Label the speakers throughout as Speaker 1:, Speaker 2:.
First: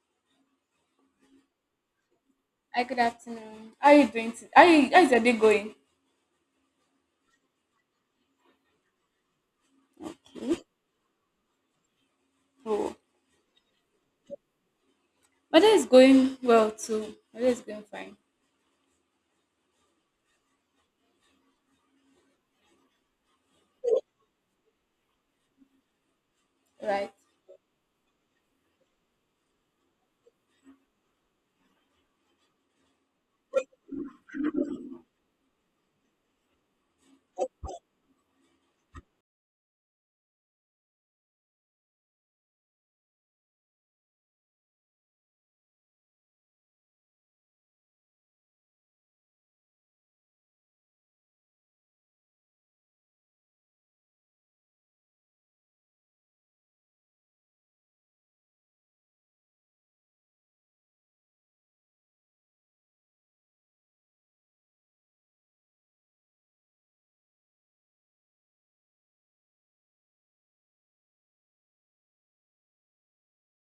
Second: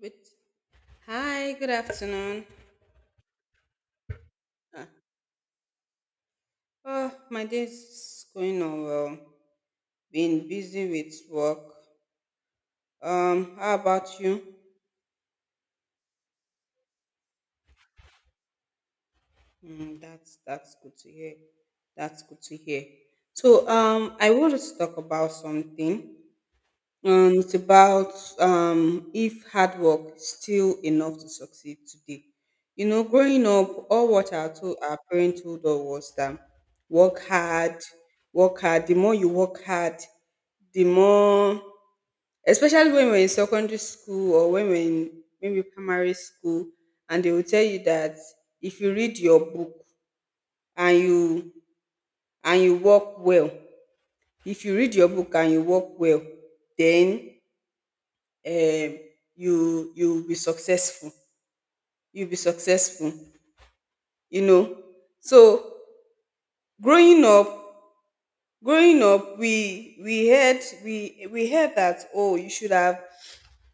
Speaker 1: With Hi, good afternoon.
Speaker 2: Hi, good afternoon. How are you doing? How
Speaker 1: Ah,
Speaker 2: you, how's your day going?
Speaker 1: Oh, my day's going on well. Been busy with work.
Speaker 2: Oh,
Speaker 1: How about you?
Speaker 2: my day is going well too. My day is going fine.
Speaker 1: That's good to hear. That's good to hear. So, I wanted to talk about something.
Speaker 2: Right.
Speaker 1: It's about if hard work is still enough to succeed today. Growing up, all what to our parents told us was that work hard, work hard. The more you work hard, the more, especially when we're in secondary school, or when we're in maybe primary school, and they will tell you that if you read your book and you and you work well, if you read your book and you work well, then um you'll be successful, you'll be successful, you know so growing up growing up, we heard that, oh, you should have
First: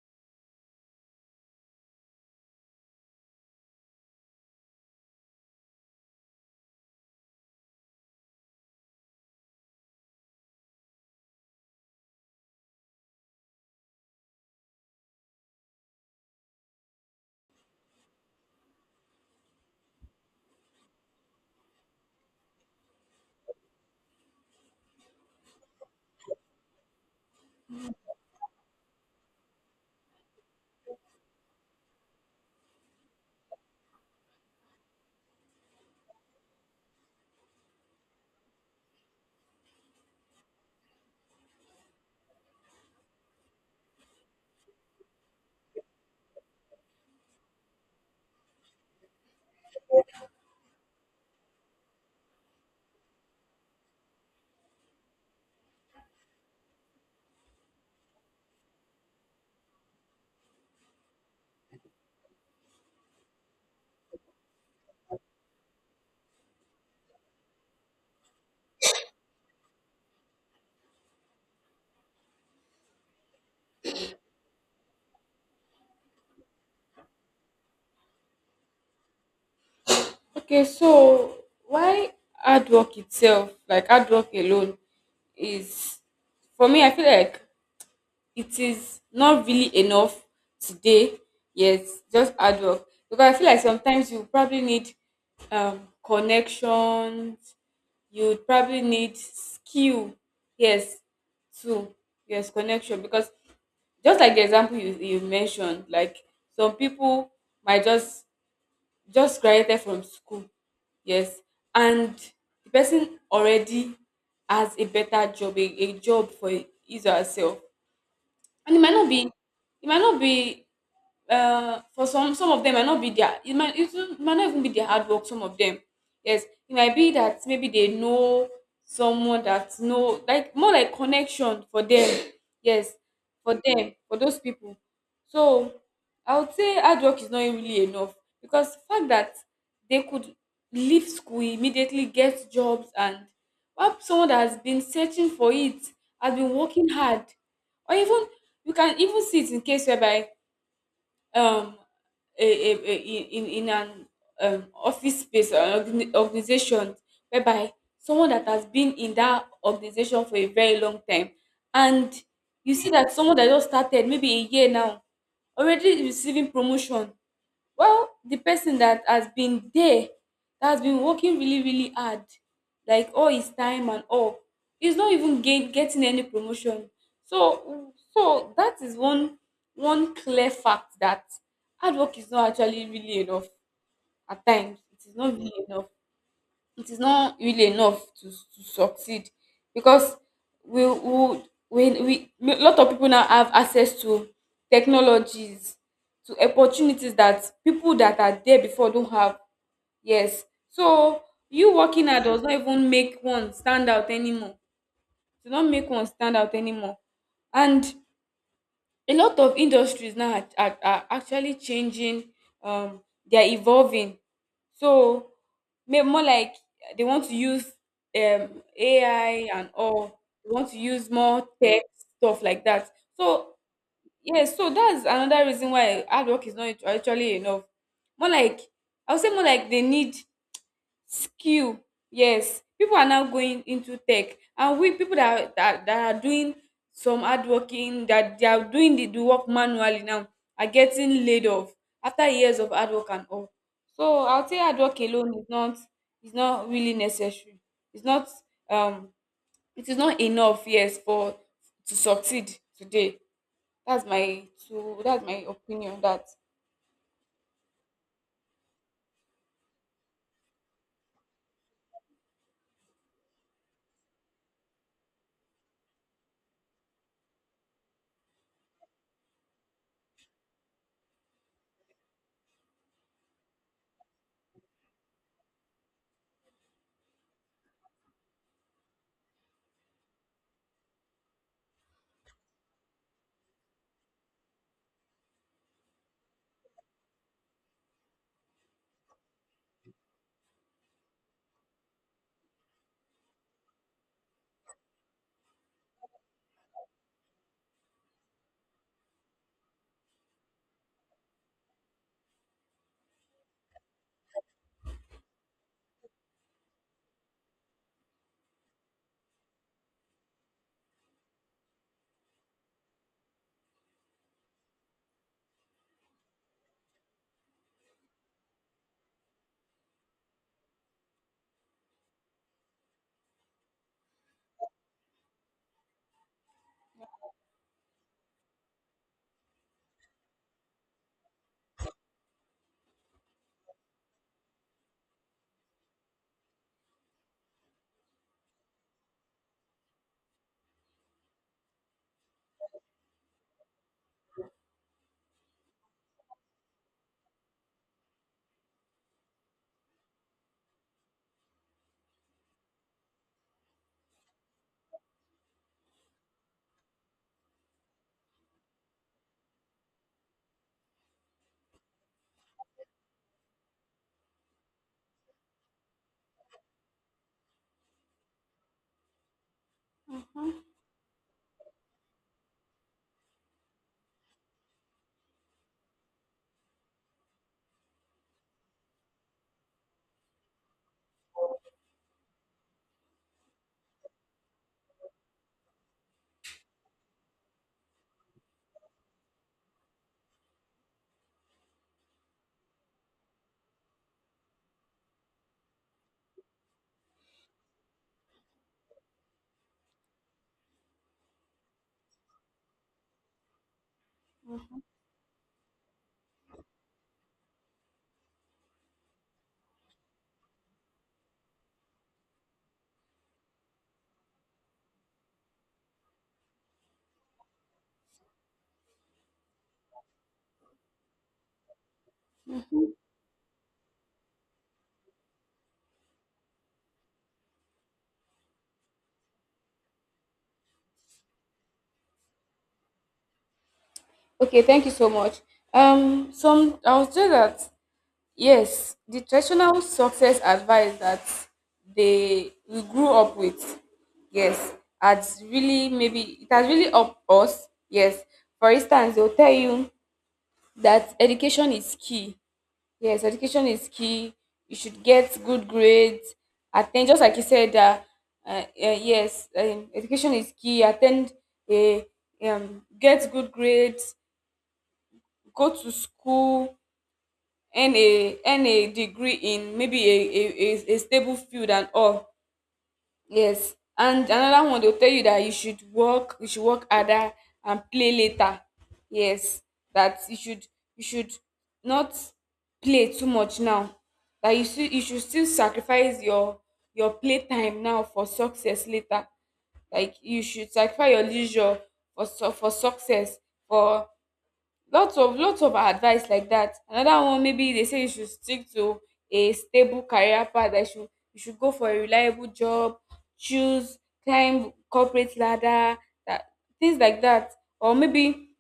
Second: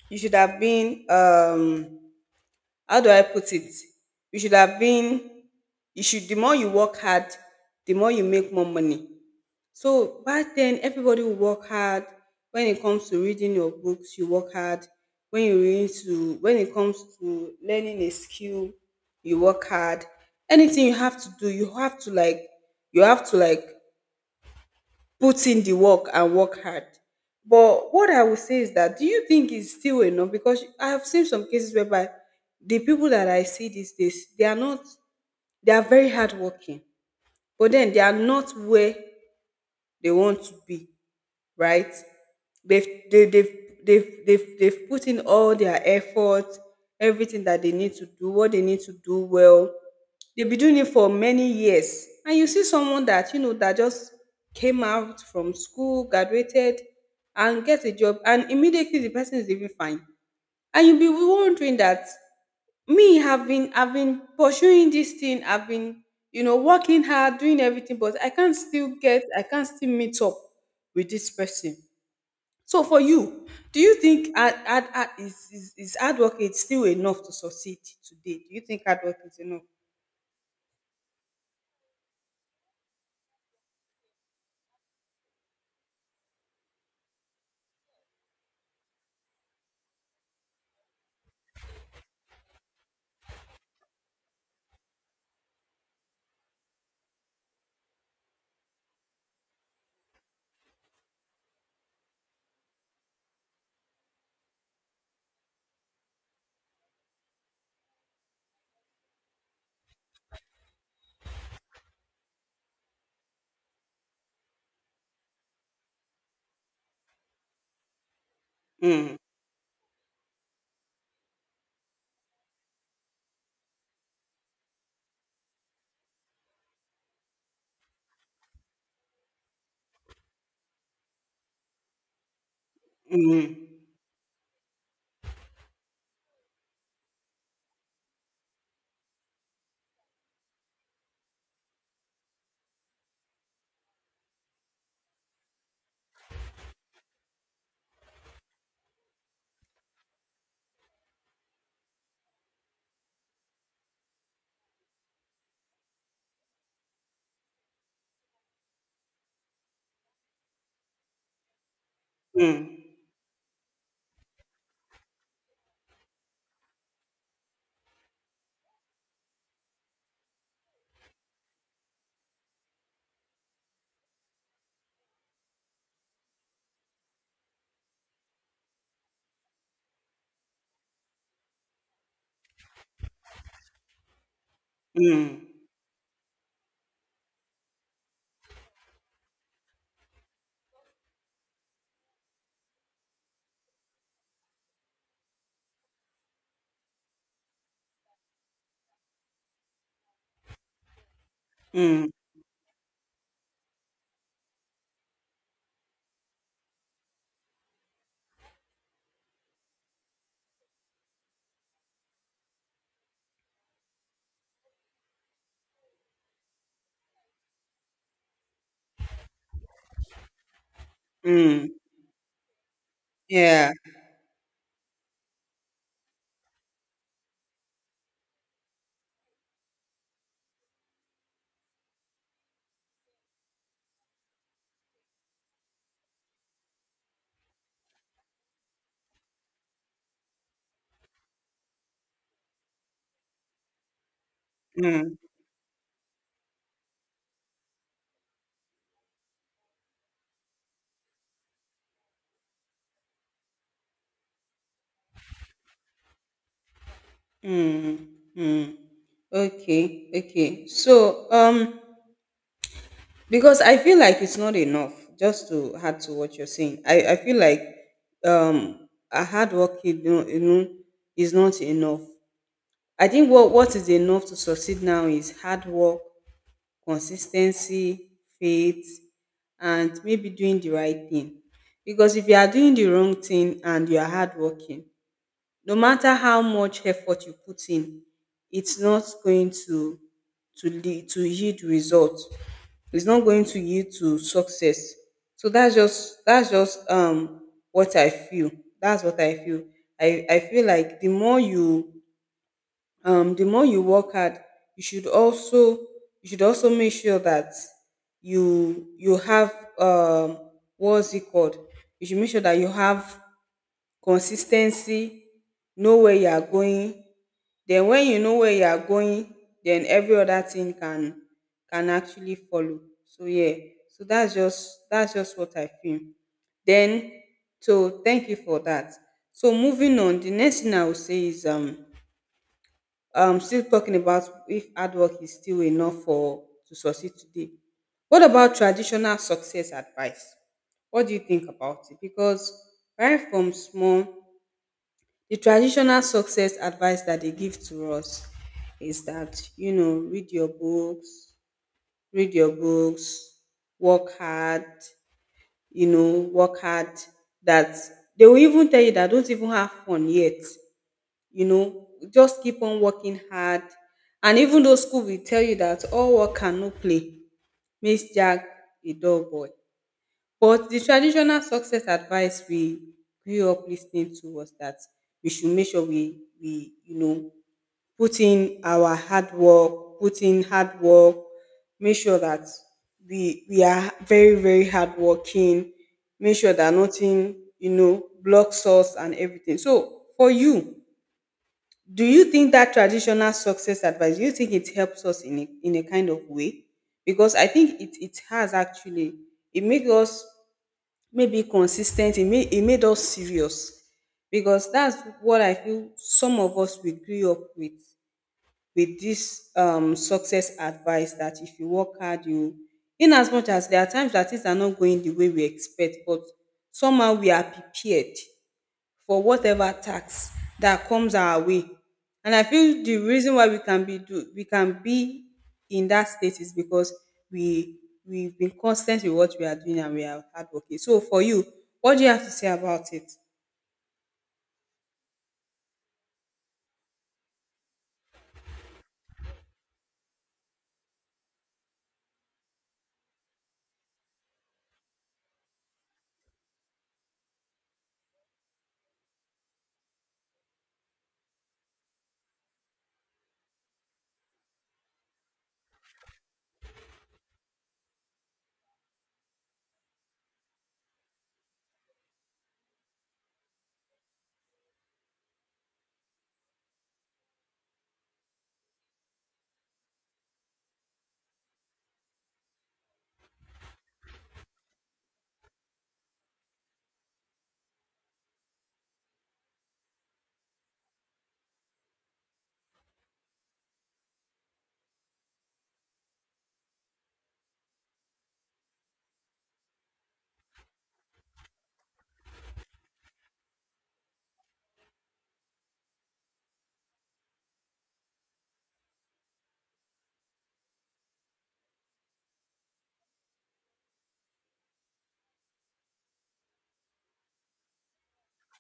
Speaker 1: you should have been how do I put it, you should have been, you should, the more you work hard, the more you make more money. So back then, everybody will work hard. When it comes to reading your books, you work hard. When it comes to learning a skill, you work hard. Anything you have to do, you have to like put in the work and work hard. But what I would say is that, do you think it's still enough? Because I have seen some cases whereby the people that I see these days, they are not, they are very hardworking, but then they are not where they want to be, right? They've they, they've put in all their effort, everything that they need to do, what they need to do well. They've been doing it for many years, and you see someone that you know that just came out from school, graduated, and gets a job, and immediately the person is even fine, and you'll be wondering that me have been I've been pursuing this thing, I've been working hard, doing everything, but I can't still meet up with this person. So for you, do you think hard, hard, hard- is hard work is still enough to succeed today? Do you think hard work is enough?
Speaker 2: Okay, so why hard work itself, like hard work alone, is for me. I feel like it is not really enough today, yes. Just hard work because I feel like sometimes you probably need connections, you would probably need skill, yes, too. Yes, connection, because just like the example you mentioned, like some people might just graduated from school, yes, and the person already has a better job, a job for his or herself. And it might not
Speaker 1: Mm,
Speaker 2: be, it might not be for some of them might not be their, it might, it don't- might not even be their hard work, some of them, yes. It might be that maybe they know someone that know, like more like connection for them, yes,
Speaker 1: mm,
Speaker 2: for them, for those people. So I would say hard work is not really enough because the fact that they could leave school, immediately get jobs, and while someone that has been searching for it, has been working hard. Or even you can even see it in case whereby, um in an office space or organization whereby someone that has been in that organization for a very long time, and you
Speaker 1: mm,
Speaker 2: see that someone that just started maybe a year now already receiving promotion. Well, the person that has been there, that has been working really, really hard, like all his time and all, he's not even getting any promotion. So, so that is one, one clear fact that hard work is not actually really enough. At times it is not
Speaker 1: mm,
Speaker 2: really enough, it is not really enough to succeed. Because we we, we a lot of people now have access to technologies, to opportunities that people that are there before don't have, yes. So you working
Speaker 1: mm,
Speaker 2: hard does not even make one stand out anymore, do not make one stand out anymore. And a lot of industries now are actually changing, um they're evolving. So, more like they want to use um AI and all, they want to use more
Speaker 1: mm.
Speaker 2: tech stuff like that. So
Speaker 1: Yeah.
Speaker 2: yes, yeah, so that's another reason why hard work is not actually enough. More like, I would say more like they need skill. Yes, people are now going into tech, and we people that are, that, that are doing some hard working, that they are doing the work manually now are getting laid off after years of hard work and all. So I'll say hard work
Speaker 1: Mm,
Speaker 2: alone is not, is not really necessary. It's not um it is not enough, yes, for to succeed today. That's my opinion on that.
Speaker 1: mm, mm. Okay, okay, so, because I feel like it's not enough, just to add to what you're saying. I feel like a hard work, is not enough. I think what is enough to succeed now is hard work, consistency, faith, and maybe doing the right thing. Because if you are doing the wrong thing and you are hardworking, no matter how much effort you put in, it's not going to lead to yield results. It's not going to yield to success. So that's just what I feel. That's what I feel. I feel like the more you work hard, you should also you should also make sure that you have, what's it called? You should make sure that you have consis ten cy, know where you are going. Then when you know where you are going, then every other thing can actually follow. So yeah, so that's just what I feel. Then, so thank you for that. So moving on, the next thing I will say is still talking about if hard work is still enough for to succeed today. What about traditional success advice? What do you think about it? Because right from small, the traditional success advice that they give to us is that, you know, read your books, work hard, you know, work hard. That they will even tell you that don't even have fun yet, you know, just keep on working hard. And even though school will tell you that all work and no play makes Jack a dull boy. But the traditional success advice we grew up listening to was that we should make sure we put in our hard work, put in hard work, make sure that we are very, very hard working. Make sure that nothing, blocks us and everything. So for you, do you think that traditional success advice, do you think it helps us in in a kind of way? Because I think it has actually, it made us maybe consistent, it made us serious, because that's what I feel some of us we grew up with. With this success advice that if you work hard, you, in as much as there are times that things are not going the way we expect, but somehow we are prepared for whatever tax that comes our way. And I feel the reason why we can be in that state is because we we've been constant with what we are doing and we are hardworking. So for you, what do you have to say about it?
Speaker 2: Okay, thank you so much. Some I would say that yes, the traditional success advice that they, we grew up with, yes, has really, maybe it has really helped us. Yes. For instance, they'll tell you that education is key. Yes, education is key. You should get good grades. Attend, just like you said that yes, education is key. Attend a get good grades, go to school, earn a degree in maybe a stable field and all. Yes, and another one, they'll tell you that you should work harder and play later. Yes, that you should, you should not play too much now, that you still, you should still sacrifice your play time now for success later. Like you should sacrifice your leisure for for success, for lots of advice like that. Another one, maybe they say you should stick to a stable career path, that you should, you should go for a reliable job, choose, climb corporate ladder, that, things like that. Or maybe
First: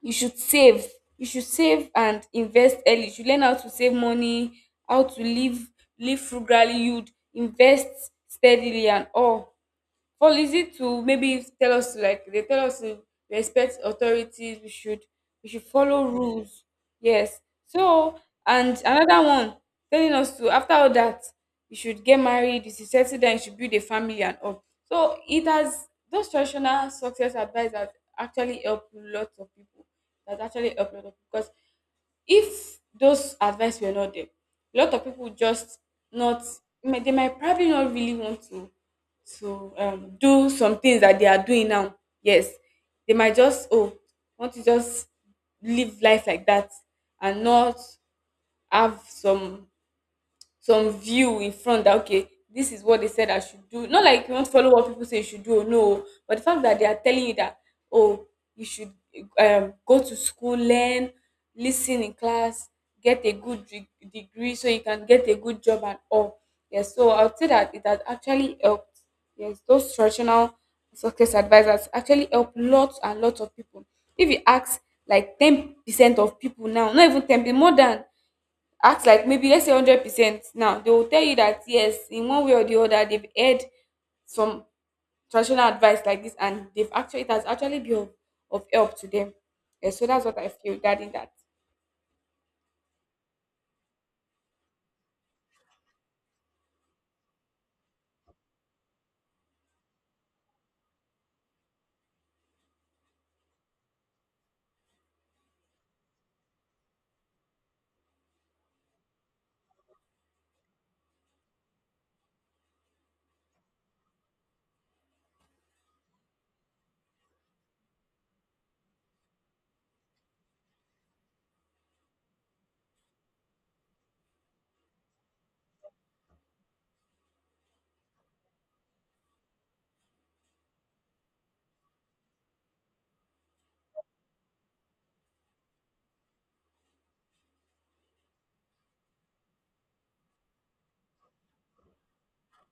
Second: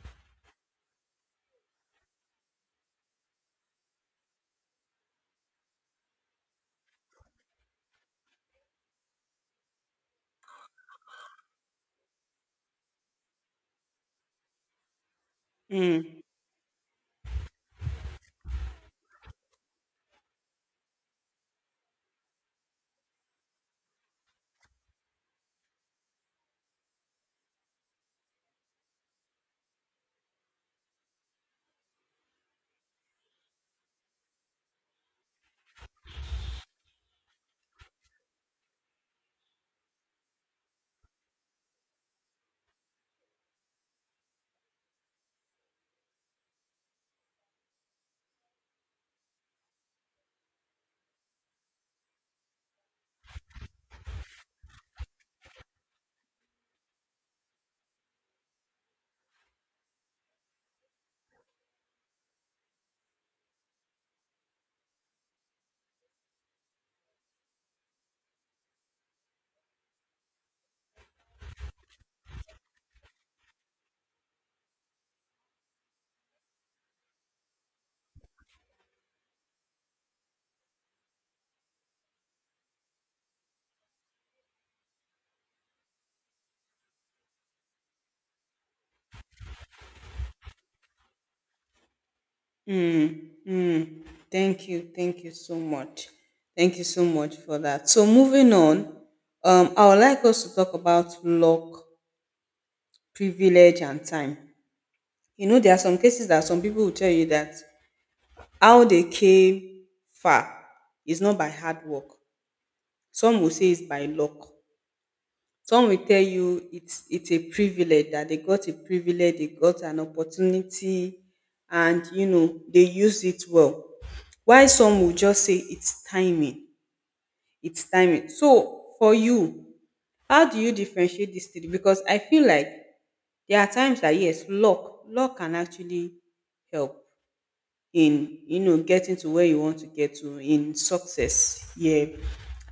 Speaker 2: you should save, you should save and invest early, you should learn how to save money, how to live, live frugality, you'd invest steadily and all. For listening to, maybe tell us to, like they tell us to respect authorities, we should, we should follow
Speaker 1: Hmm.
Speaker 2: rules, yes. So, and another one, telling us to after all that, you should get married, you should settle down, you should build a family and all. So it has, those traditional success advice has actually helped lot of people, that actually helped lot of people. Because if those advice were not there, a lot of people just not, they might probably not really want to do some things that they are doing now. Yes, they might just, oh, want to just live life like that and not have some view in front that okay, this is what they said I should do. Not like you want to follow what people say you should do or no, but the fact that they are telling you that oh, you should, go to school, learn, listen in class, get a good degree, so you can get a good job and all, yes. So I would say that it has actually helped, yes. Those traditional success advisors actually help lots and lots of people. If you ask like 10% of people now, not even 10%, more than, act like maybe let's say 100 percent now, they will tell you that yes, in one way or the other, they've heard some traditional advice like this, and they've actually, it has actually been of help to them. Yeah, so that's what I feel regarding that.
Speaker 1: Mm, mm. Thank you. Thank you so much. Thank you so much for that. So, moving on, I would like us to talk about luck, privilege, and time. There are some cases that some people will tell you that how they came far is not by hard work. Some will say it's by luck. Some will tell you it's a privilege that they got, a privilege, they got an opportunity, and they used it well. While some will just say it's timing, it's timing. So for you, how do you differentiate these three? Because I feel like there are times that, yes, luck can actually help in getting to where you want to get to in success. Yeah,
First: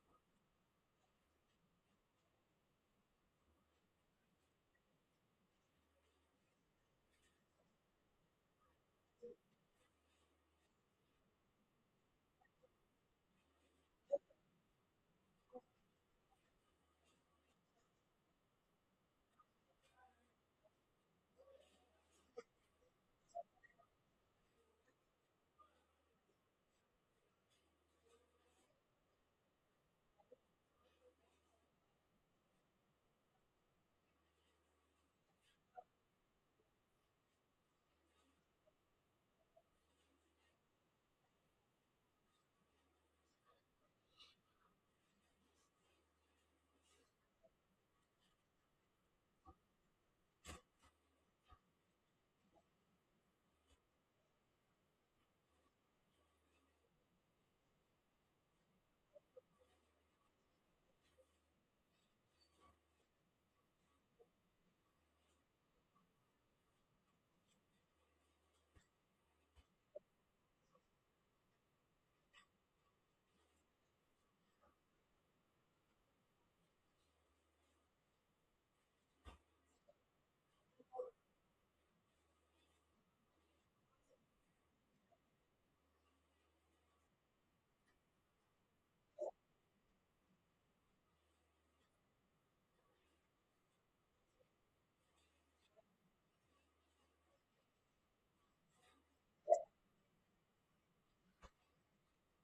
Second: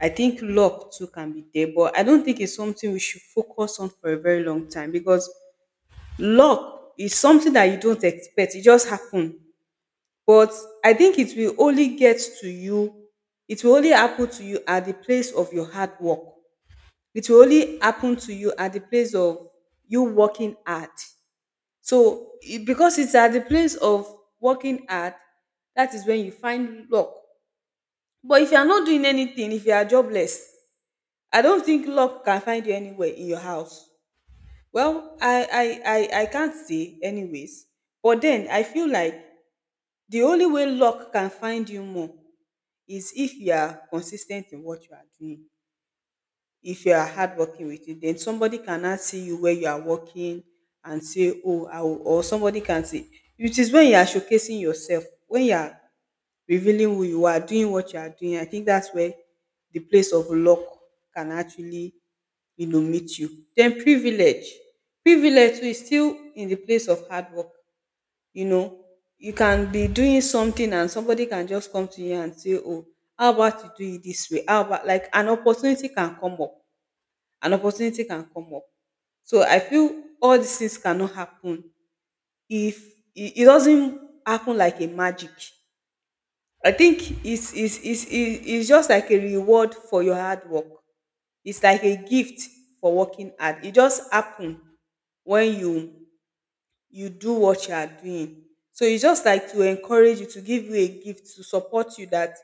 Speaker 1: I think luck too can be there, but I don't think it's something we should focus on for a very long time, because luck is something that you don't expect, it just happen. But I think it will only get to you, it will only happen to you at the place of your hard work. It will only happen to you at the place of you working hard. Because it's at the place of working hard, that is when you find luck. But if you are not doing anything, if you are jobless, I don't think luck can find you anywhere in your house. Well, I can't say, anyways. But then I feel like the only way luck can find you more is if you are consistent in what you are doing, if you are hardworking with it. Then somebody cannot see you where you are working and say, oh, I will, or somebody can see. It is when you are showcasing yourself, when you are revealing who you are, doing what you are doing. I think that's where the place of luck can actually, meet you. Then privilege. Privilege too is still in the place of hard work. You know, you can be doing something and somebody can just come to you and say, oh, how about you do it this way? How about, like, an opportunity can come up, an opportunity can come up. So I feel all these things cannot happen if it doesn't happen like a magic. I think it's just like a reward for your hard work. It's like a gift for working hard. It just happen when you do what you are doing. So it's just like to encourage you, to give you a gift, to support you that,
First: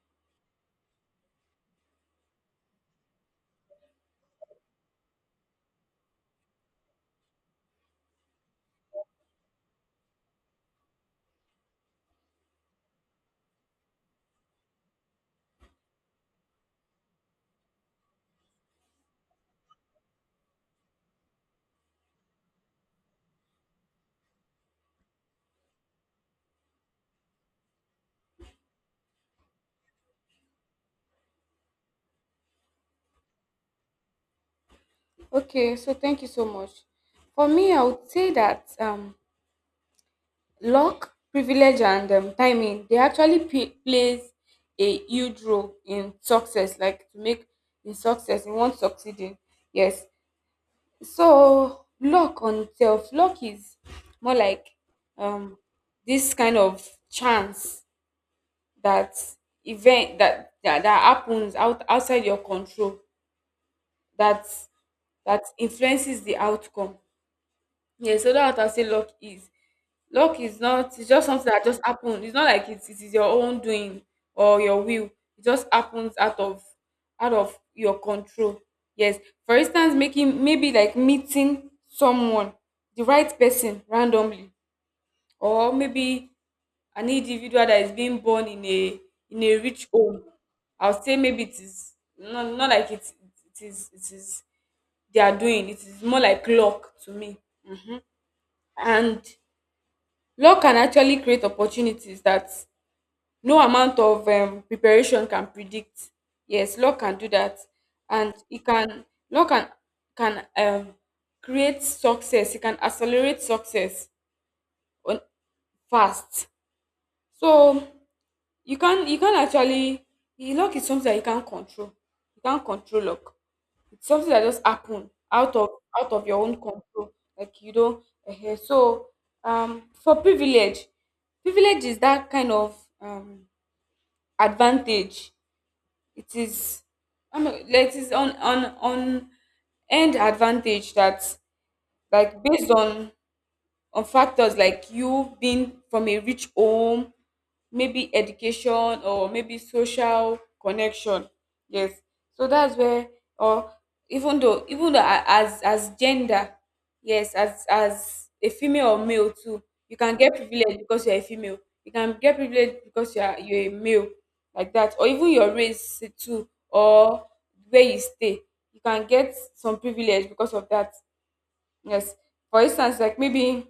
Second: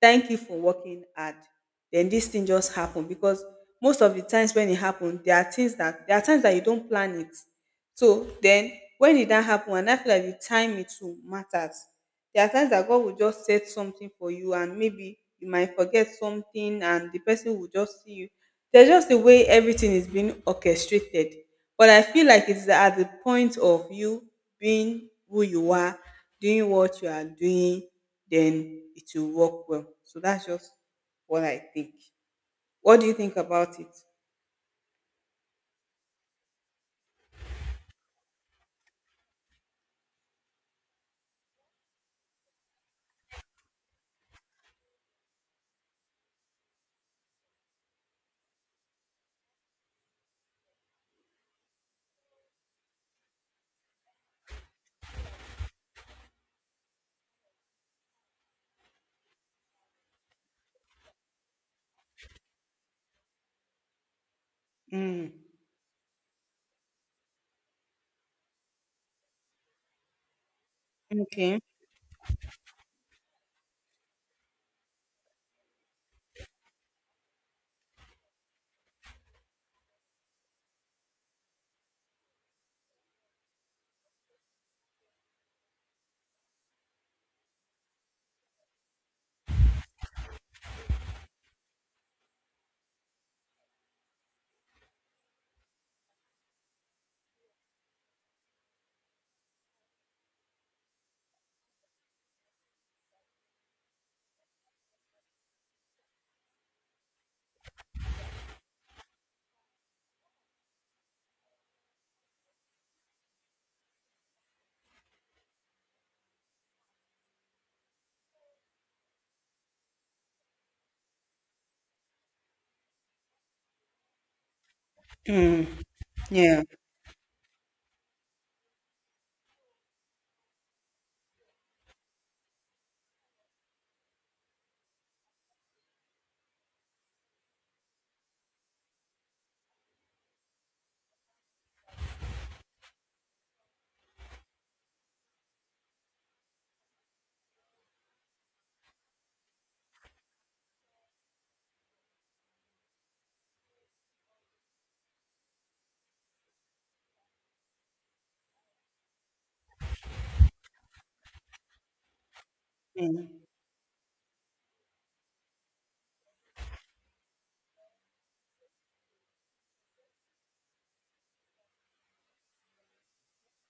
Speaker 1: thank you for working hard. Then this thing just happened because most of the times when it happened, there are times that you don't plan it. So then when it don't happen, and I feel like the time it too matters. There are times that God will just set something for you and maybe you might forget something and the person will just see you. There's just the way everything is being orchestrated. But I feel like it's at the point of you being who you are, doing what you are doing, then it will work well. So that's just what I think. What do you think about it?
Speaker 2: Okay, so thank you so much. For me, I would say that luck, privilege, and timing they actually plays a huge role in success, like to make, in success, in one succeeding, yes. So luck on itself, luck is more like um this kind of chance that, event that that happens out, outside your control, that,
Speaker 1: Mm.
Speaker 2: that influences the outcome. Yeah, so that's what I say luck is. Luck is not, it's just something
Speaker 1: Okay.
Speaker 2: that just happened. It's not like it's, it is your own doing or your will. It just happens out of, out of your control. Yes. For instance, making, maybe like meeting someone, the right person randomly, or maybe an individual that is being born in a, in a rich home. I'll say maybe it is not, not like it's, it is, it is they are doing. It is more like luck to me. And luck can actually create opportunities that no amount of preparation can predict. Yes, luck can do that, and it can, luck can create success. It can accelerate success on fast. So you can, you can actually, luck is something that you can't control. You can't control luck. It's something that just happen out
Speaker 1: Mm.
Speaker 2: of, out of your own
Speaker 1: Yeah.
Speaker 2: control. Like you don't. For privilege, privilege is that kind of um, advantage, it is, I mean, like it is on end advantage that, like based on factors like you being from a rich home, maybe education, or maybe social connection. Yes. So that's where, or even though, even though as gender, yes, as a female or male too, you can get privilege because you're a female. You can get privilege because you
Speaker 1: Mm.
Speaker 2: are, you're a male like that. Or even your race too, or where you stay, you can get some privilege because of that. Yes. For instance, like maybe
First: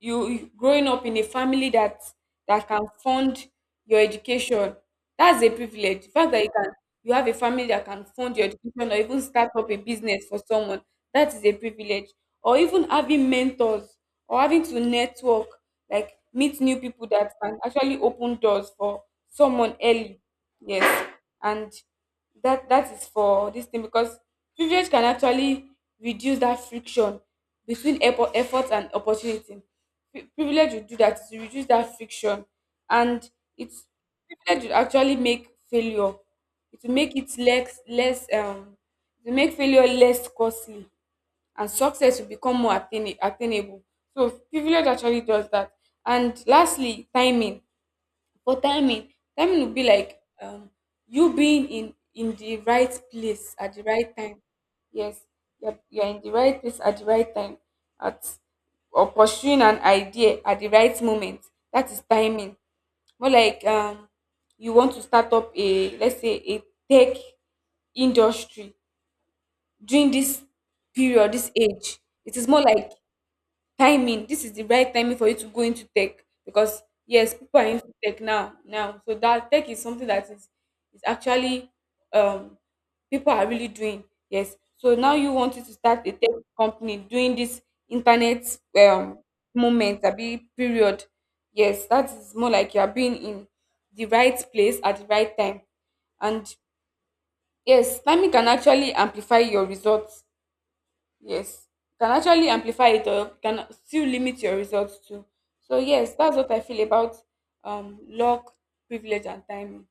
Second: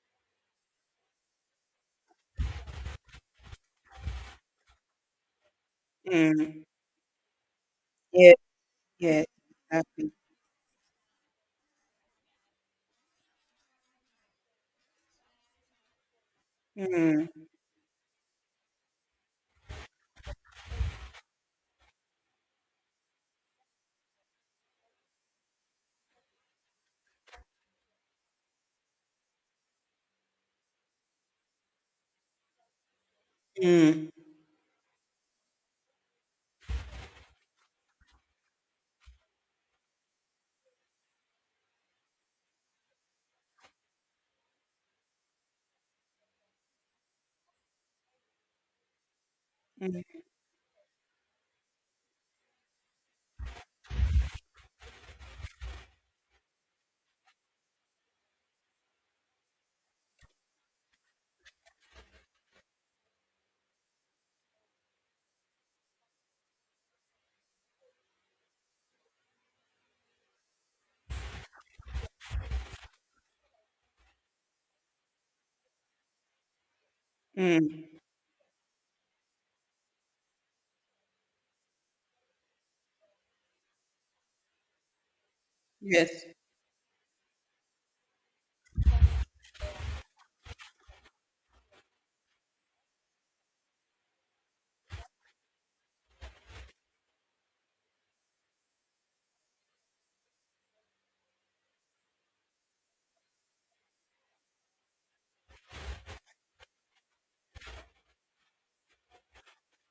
Speaker 2: growing up in a family that, that can fund your education, that's a privilege. The fact that you
Speaker 1: Mm.
Speaker 2: can, you have a family that can
Speaker 1: Yeah.
Speaker 2: fund your education, or even
Speaker 1: Yeah.
Speaker 2: start up a
Speaker 1: Exactly.
Speaker 2: business for someone, that is a privilege. Or even having mentors, or having to network, like meet new people that
Speaker 1: Mm.
Speaker 2: can actually open doors for someone early, yes. And that, that is for this thing, because privilege can actually reduce that friction between effort and opportunity. Privilege will do that, is to reduce that friction. And it's, privilege will actually make failure, it will make it less, it will make failure less costly, and success will become more attainable. So privilege actually does that. And lastly, timing. For timing, timing would be
Speaker 1: Mm.
Speaker 2: like, you being in the right place at the right time. Yes, you're in the right place at the right time, at, or pursuing an idea at the right moment. That is timing. More like you want to start up a, let's say a tech industry during this period, this age. It is more like timing, this is the right timing for you to go into tech. Because yes, people are into
Speaker 1: Mm,
Speaker 2: tech now. Now, so that tech is something that is actually um people are really doing. Yes. So now you wanted to start a
Speaker 1: yes.
Speaker 2: tech company doing this internet um moment, a big period. Yes, that is more like you are being in the right place at the right time. And yes, timing can actually amplify your results, yes, you can actually amplify it or you can still limit your results too. So yes, that's what I feel about luck, privilege and timing.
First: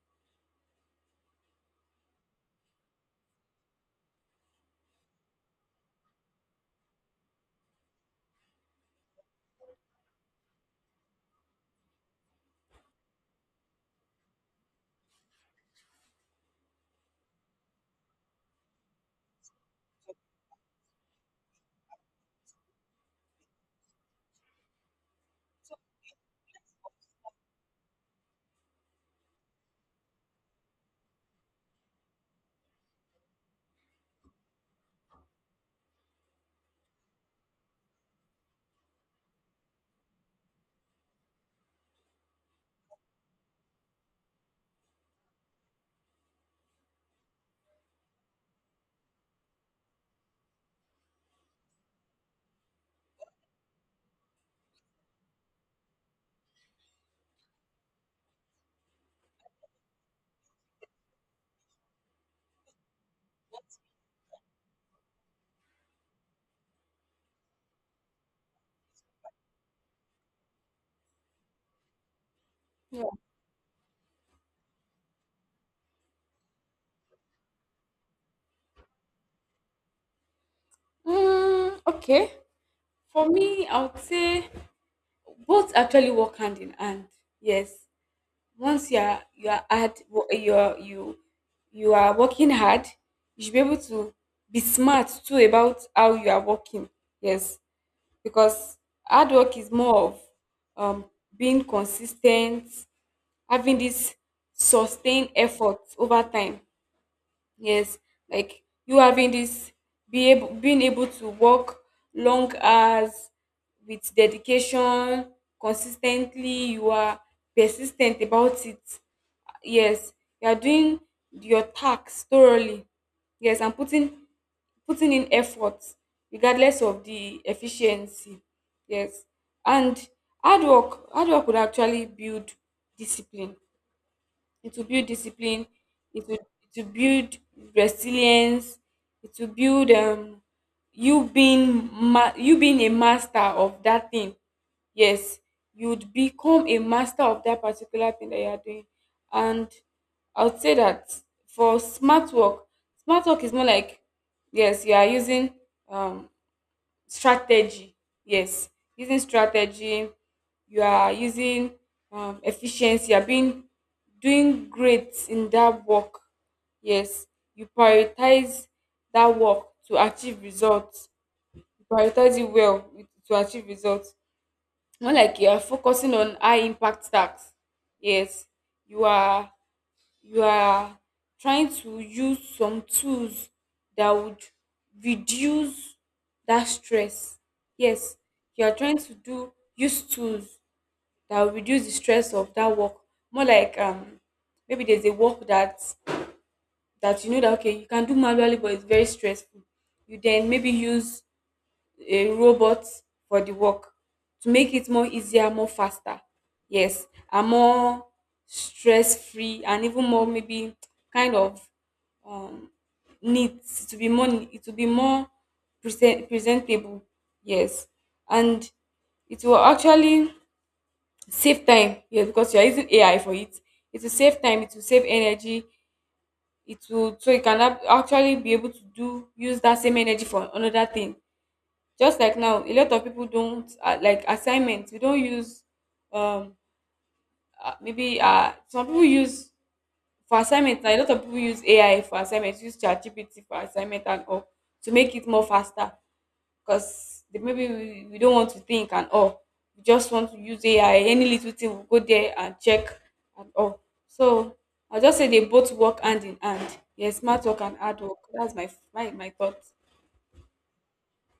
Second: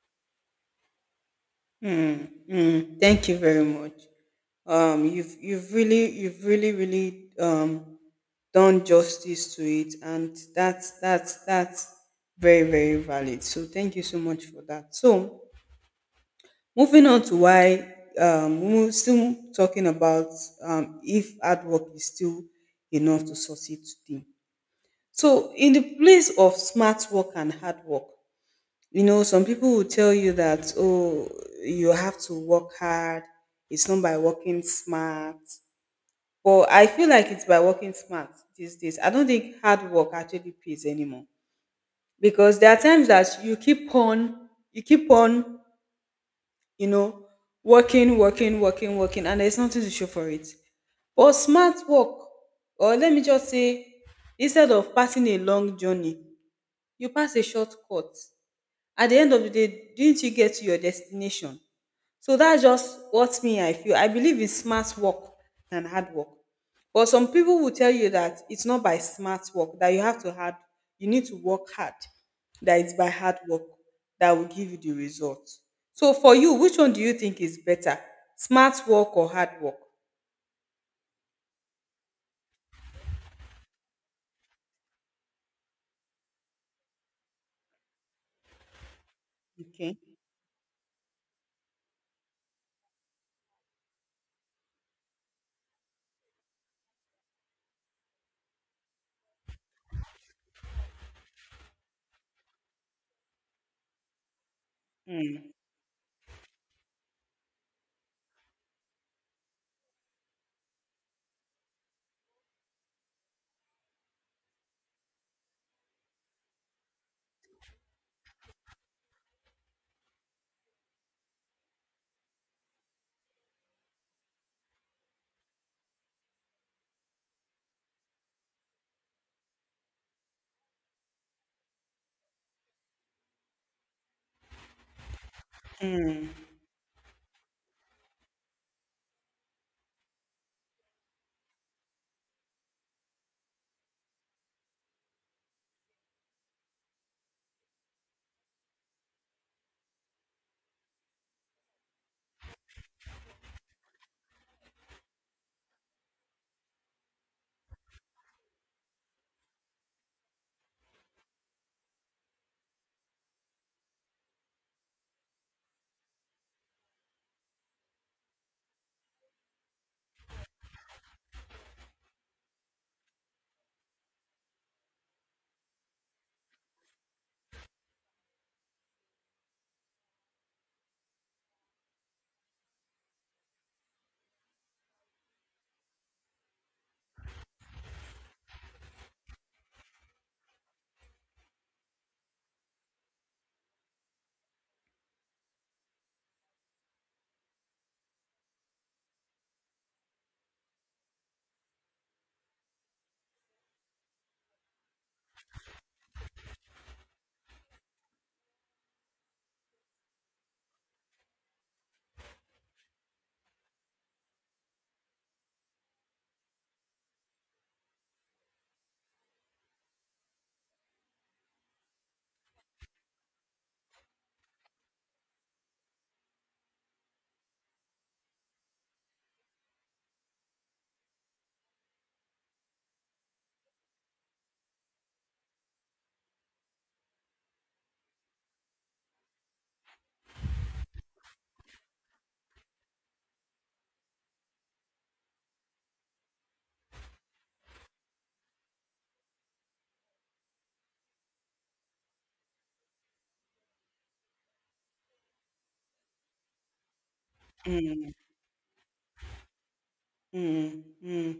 Speaker 1: Mm, mm. Thank you very much. You've really really done justice to it, and that's very very valid. So thank you so much for that. So moving on to why we're still talking about if hard work is still enough to succeed today. So in the place of smart work and hard work, some people will tell you that, oh, you have to work hard. It's not by working smart. But I feel like it's by working smart these days. I don't think hard work actually pays anymore. Because there are times that you keep on, you know, working, working, working, working, and there's nothing to show for it. But smart work, or let me just say, instead of passing a long journey, you pass a short cut. At the end of the day, didn't you get to your destination? So that's just what me, I feel. I believe in smart work and hard work, but some people will tell you that it's not by smart work, that you need to work hard, that it's
Speaker 2: yeah.
Speaker 1: by hard work that will give you the result. So for you, which one do you think is better, smart work or hard work?
Speaker 2: Okay, for me I would say both actually work hand in hand. Yes, once you are
Speaker 1: Okay.
Speaker 2: you you are working hard, you should be able to be smart too about how you are working. Yes, because hard work is more of um being consistent, having this sustained effort over time. Yes, like you having this be able being able to work long hours with dedication, consistently, you are persistent about it. Yes, you are doing your tasks thoroughly, yes, and putting in effort regardless of the efficiency. Yes, and hard work would actually build discipline, it will build discipline,
Speaker 1: Mm.
Speaker 2: it will it will build resilience, it will build, you you being a master of that thing. Yes, you would become a master of that particular thing that you are doing. And I would say that for smart work, smart work is more like, yes, you are using um strategy. Yes, using strategy, you are using efficiency, you are being doing great in that work. Yes, you prioritize that work to achieve results, you prioritize it to achieve results. Not like you are focusing on high impact tasks. Yes, you are you are trying to use some tools that would reduce that stress. Yes, you are trying to do use tools that will reduce the stress of that work. More like, maybe there's a work that you know that okay, you can do manually but it's very stressful. You then maybe use a robot for the work to make it more easier, more faster. Yes, and more stress free, and even more maybe kind of um, needs to be more, it will be more presentable. Yes, and it will actually save time, yes, because you're using AI for it. It will save time, it will save energy, it will, so you can actually be able to do use that same energy for another thing. Just like now a lot of people don't, like assignments, we don't use um maybe, some people use for assignment, now a lot of people use AI for assignments, use ChatGPT for assignment and all, to make it more faster, because maybe we don't want to think and all, we just want to use AI, any little thing we'll go there and check and all. So I'll just say they both work hand in hand. Yes, smart work and hard work, that's my thoughts.
Speaker 1: Mm, mm.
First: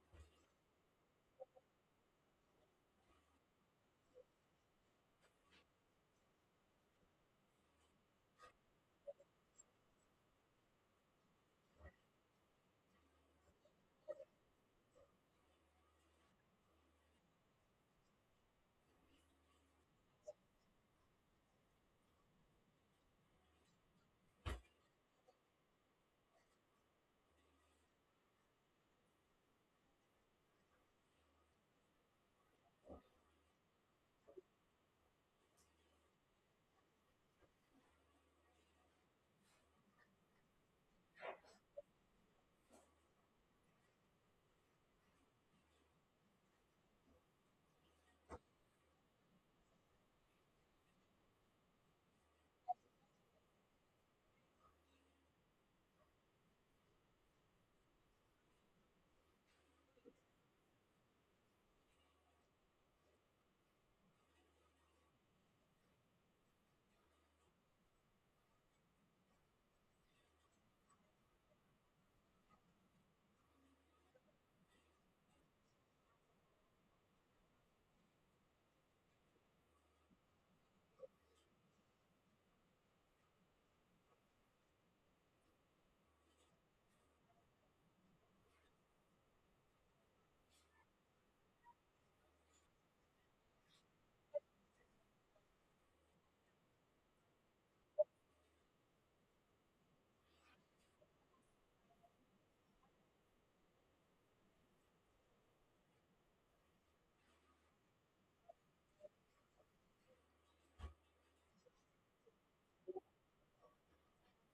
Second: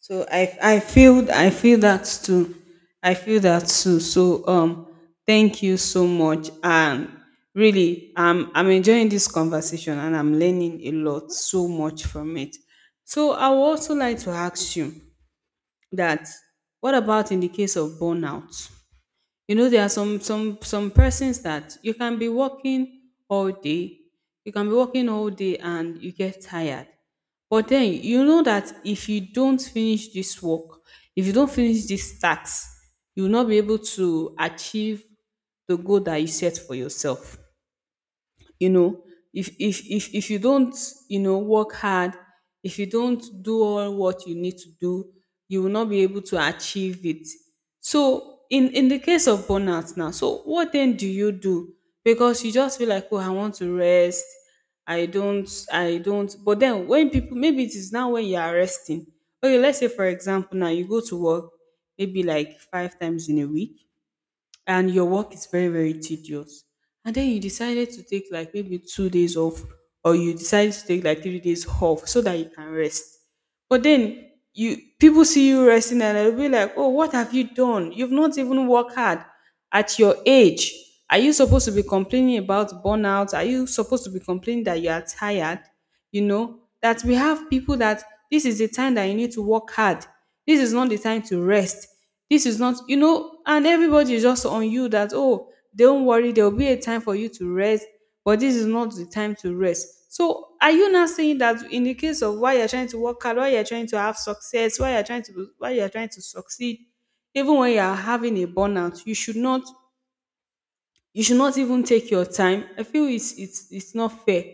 Speaker 1: So I feel, I feel that too. I feel that too. So thank you so much. And really, I'm enjoying this conversation and I'm learning a lot, so much from it. So I would also like to ask you that, what about in the case of burnout? You know, there are some persons that you can be working all day, you can be working all day and you get tired. But then you know that if you don't finish this work, if you don't finish this task, you will not be able to achieve the goal that you set for yourself, you know. If you don't, you know, work hard, if you don't do all what you need to do, you will not be able to achieve it. So in the case of burnout now, so what then do you do? Because you just feel like, oh, I want to rest. I don't. But then, when people, maybe it is now when you are resting. Okay, let's say for example now, you go to work maybe like 5 times in a week, and your work is very very tedious, and then you decided to take like maybe 2 days off, or you decided to take like 3 days off so that you can rest. But then, you people see you resting and they'll be like, oh, what have you done? You've not even worked hard. At your age, are you supposed to be complaining about burnout? Are you supposed to be complaining that you are tired? You know that we have people that, this is the time that you need to work hard. This is not the time to rest. This is not, you know, and everybody is just on you that, oh, don't worry, there will be a time for you to rest, but this is not the time to rest. So, are you not saying that in the case of why you're trying to work hard, why you're trying to have success, why you're trying to succeed, even when you are having a burnout, you should not even take your time? I feel it's it's not fair.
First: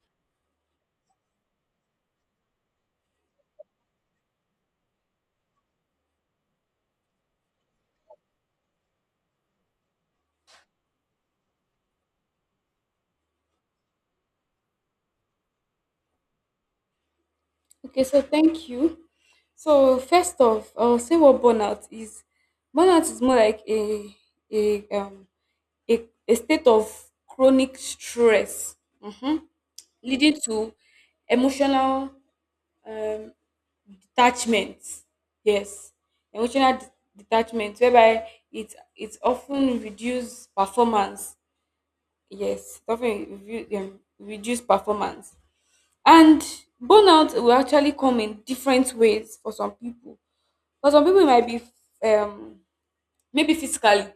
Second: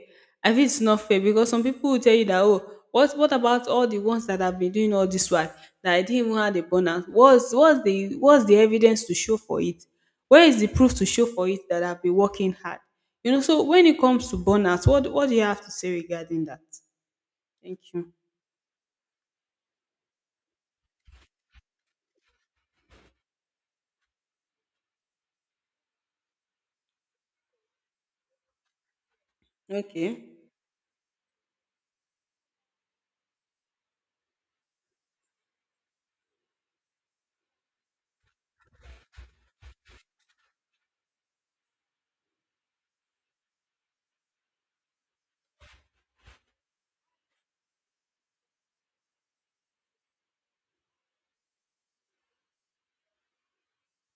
Speaker 1: I feel it's not fair, because some people will tell you that, oh, what about all the ones that have been doing all this work, that I didn't even have a bonus? What's the, what's the evidence to show for it? Where is the proof to show for it that I've been working hard? You know, so when it comes to bonus, what do you have to say regarding that? Thank
Speaker 2: Okay,
Speaker 1: you.
Speaker 2: so thank you. So first off, I'll say what burnout is. Burnout is more like a um a, a state of chronic stress, mhm,
Speaker 1: Okay.
Speaker 2: leading to emotional, um, detachment. Yes, emotional detachment, whereby it often reduce performance. Yes, it often reduce performance. And burnout will actually come in different ways for some people. For some people, it might be, um, maybe physically.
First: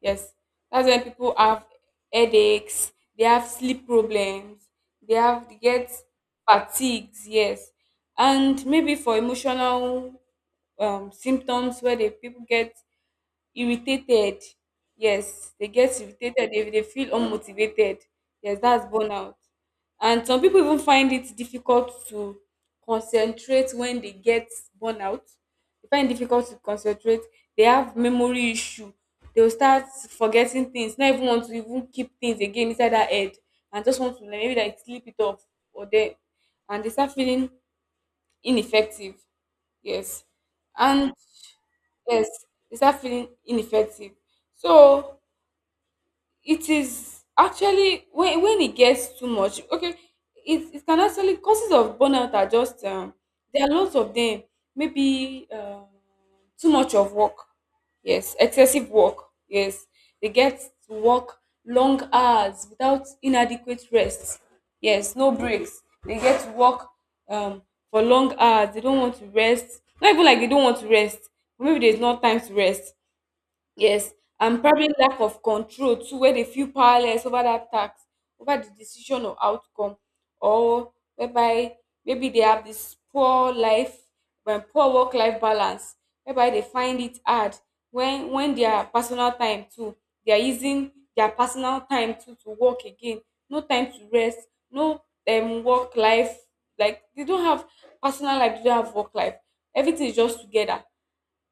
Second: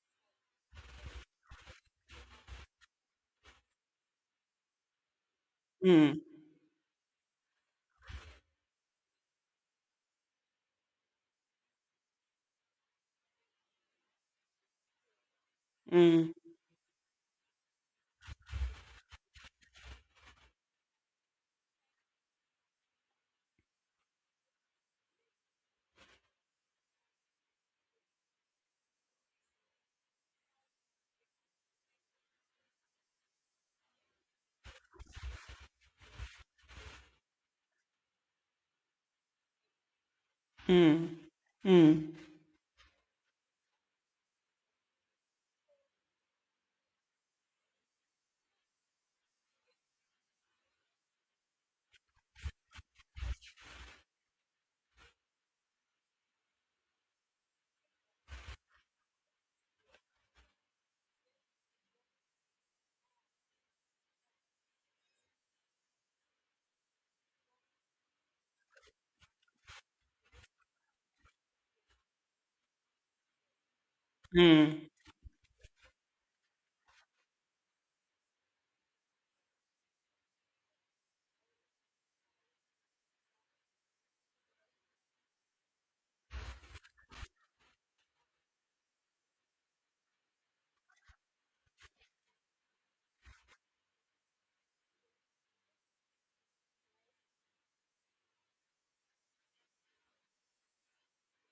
Speaker 2: Yes, that's when people have headaches, they have sleep problems, they get
Speaker 1: Mm,
Speaker 2: fatigues. Yes, and maybe for emotional symptoms, where the people get irritated. Yes, they get
Speaker 1: mm,
Speaker 2: irritated, they feel unmotivated. Yes, that's burnout. And some people even find it difficult to concentrate when they get burnout, they find it difficult to concentrate, they have memory issue, they'll start forgetting things, not even want to even keep things again inside their head, and just want to like, maybe like sleep it off, or they, and they start feeling ineffective. Yes,
Speaker 1: mm,
Speaker 2: and
Speaker 1: mm,
Speaker 2: yes, they start feeling ineffective. So it is actually when it gets too much, okay. It can actually, causes of burnout are just, there are lots of them. Maybe, too much of work, yes, excessive work. Yes, they get to work long hours without inadequate rest. Yes, no breaks, they get to work, um, for long hours, they don't want to rest, not even like they don't want to rest, maybe there's not time to rest. Yes, and
Speaker 1: mm,
Speaker 2: probably lack of control too, where they feel powerless over that tax, over the decision or outcome, or whereby maybe they have this poor life, when poor work-life balance, whereby they find it hard, when their personal time too, they are using their personal time too to work again. No time to rest, no work life, like they don't have personal life, they don't have work life. Everything is just together,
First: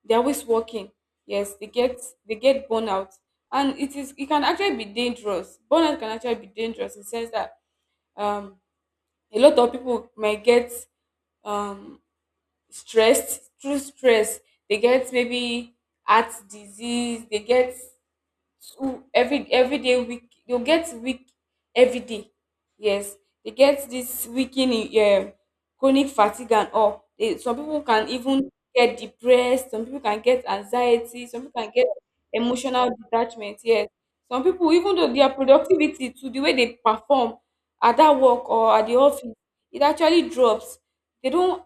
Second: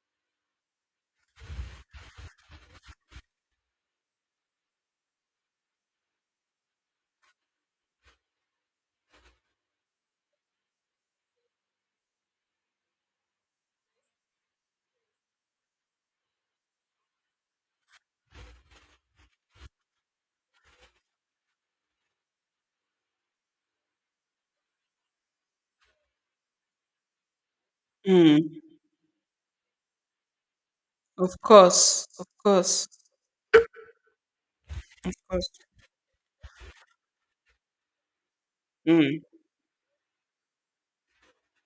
Speaker 2: they're always working. Yes, they get burnout. And it can actually be dangerous, burnout can actually be dangerous in the sense that, um a lot of people might get, um stressed, through stress they get maybe heart disease, they get two every day week, you get weak every day. Yes, they get this weakening, chronic fatigue and all. Some people can even
Speaker 1: mm.
Speaker 2: get depressed, some people can get anxiety,
Speaker 1: Of
Speaker 2: some people can get
Speaker 1: course, of course,
Speaker 2: emotional detachment. Yes, some people even
Speaker 1: of
Speaker 2: though, their
Speaker 1: course.
Speaker 2: productivity, to the way they perform at that work or at the
Speaker 1: Mm.
Speaker 2: office, it actually drops, they don't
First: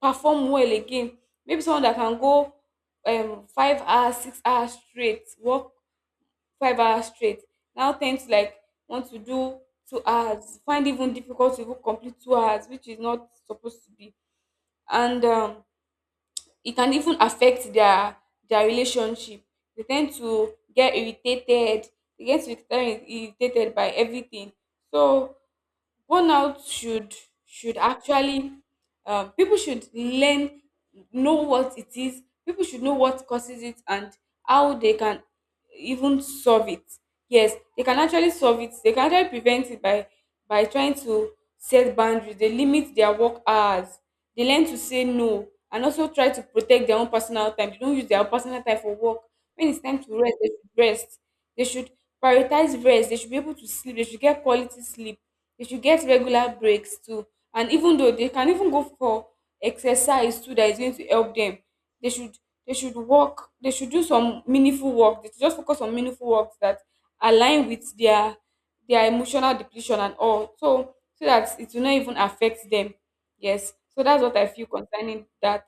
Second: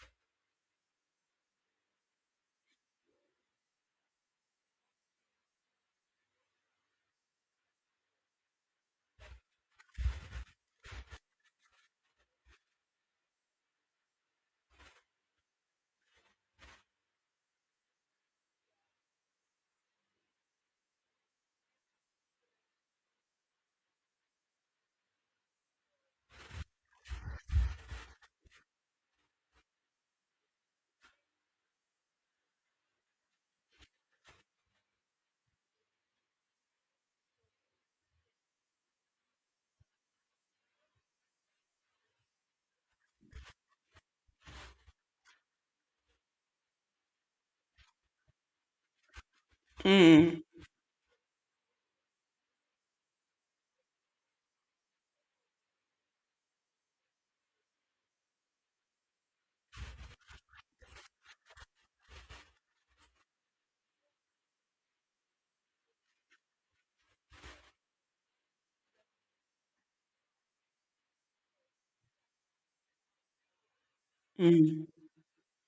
Speaker 2: perform well again. Maybe someone that can go 5 hours, 6 hours straight work, 5 hours straight, now tend to like want to do 2 hours, find even difficult to even complete 2 hours, which is not supposed to be. And it can even affect their relationship. They tend to get irritated, they get irritated, irritated by everything. So burnout should actually, people should learn, know what it is, people should know what causes it, and how they can even solve it. Yes, they can actually solve it, they can actually prevent it by trying to set boundaries, they limit their work hours, they learn to say no, and also try to protect their own personal time, they don't use their own personal time for work. When it's time to rest,
Speaker 1: Mm,
Speaker 2: they should rest, they should prioritize rest, they should be able to sleep, they should get quality sleep, they should get regular breaks too. And even though they can even go for exercise too, that is going to help them, they should, they should work, they should do some meaningful work. They should just focus on meaningful work that align with their emotional depletion and all. So so that it will not even affect them. Yes, so that's what I feel
Speaker 1: mm.
Speaker 2: concerning that.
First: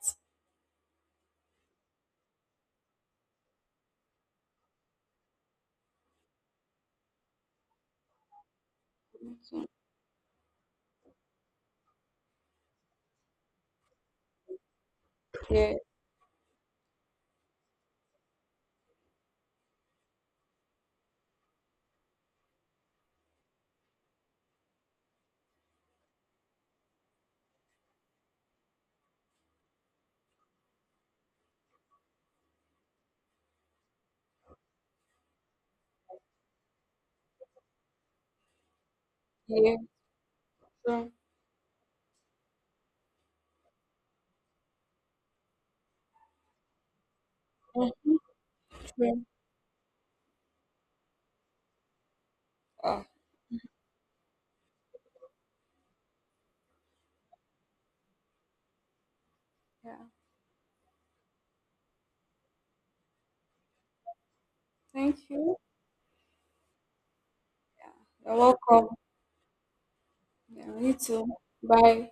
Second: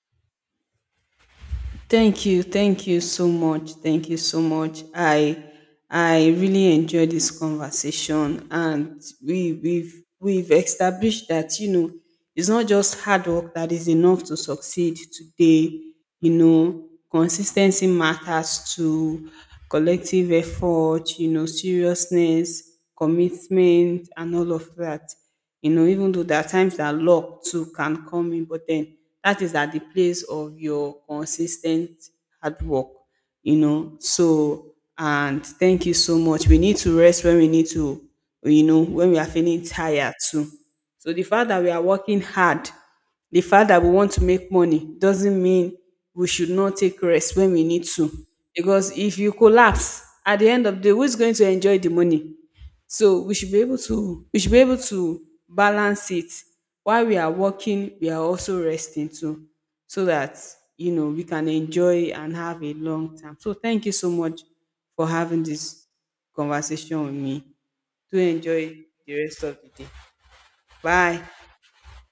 Speaker 1: Thank you so much, thank you so much. I really enjoyed this conversation, and we've established that, you know, it's not just hard work that is enough to succeed
Speaker 2: Yeah.
Speaker 1: today. You know, consistency matters, to collective effort. You know, seriousness, commitment, and all of that. You know, even though there are times that luck too can come in, but then that is at the place of your consistent hard work, you know. So, and thank you so much. We need to rest when we need to, you know, when we are feeling
Speaker 2: Yeah.
Speaker 1: tired too. So,
Speaker 2: True.
Speaker 1: the fact that we are working hard, the fact that we want to make money doesn't mean we should not take rest when we need to. Because if
Speaker 2: True.
Speaker 1: you collapse at the end of the day, who's going to enjoy the money?
Speaker 2: Uh,
Speaker 1: So we should be able to, we should be able to balance it. While we are working, we are also resting too,
Speaker 2: yeah.
Speaker 1: so that, you know, we can enjoy and have a long time. So thank you so much for
Speaker 2: Thank
Speaker 1: having
Speaker 2: you.
Speaker 1: this conversation with me. Do
Speaker 2: You're
Speaker 1: enjoy
Speaker 2: welcome.
Speaker 1: the rest of the day.
Speaker 2: Yeah, you
Speaker 1: Bye.
Speaker 2: too. Bye.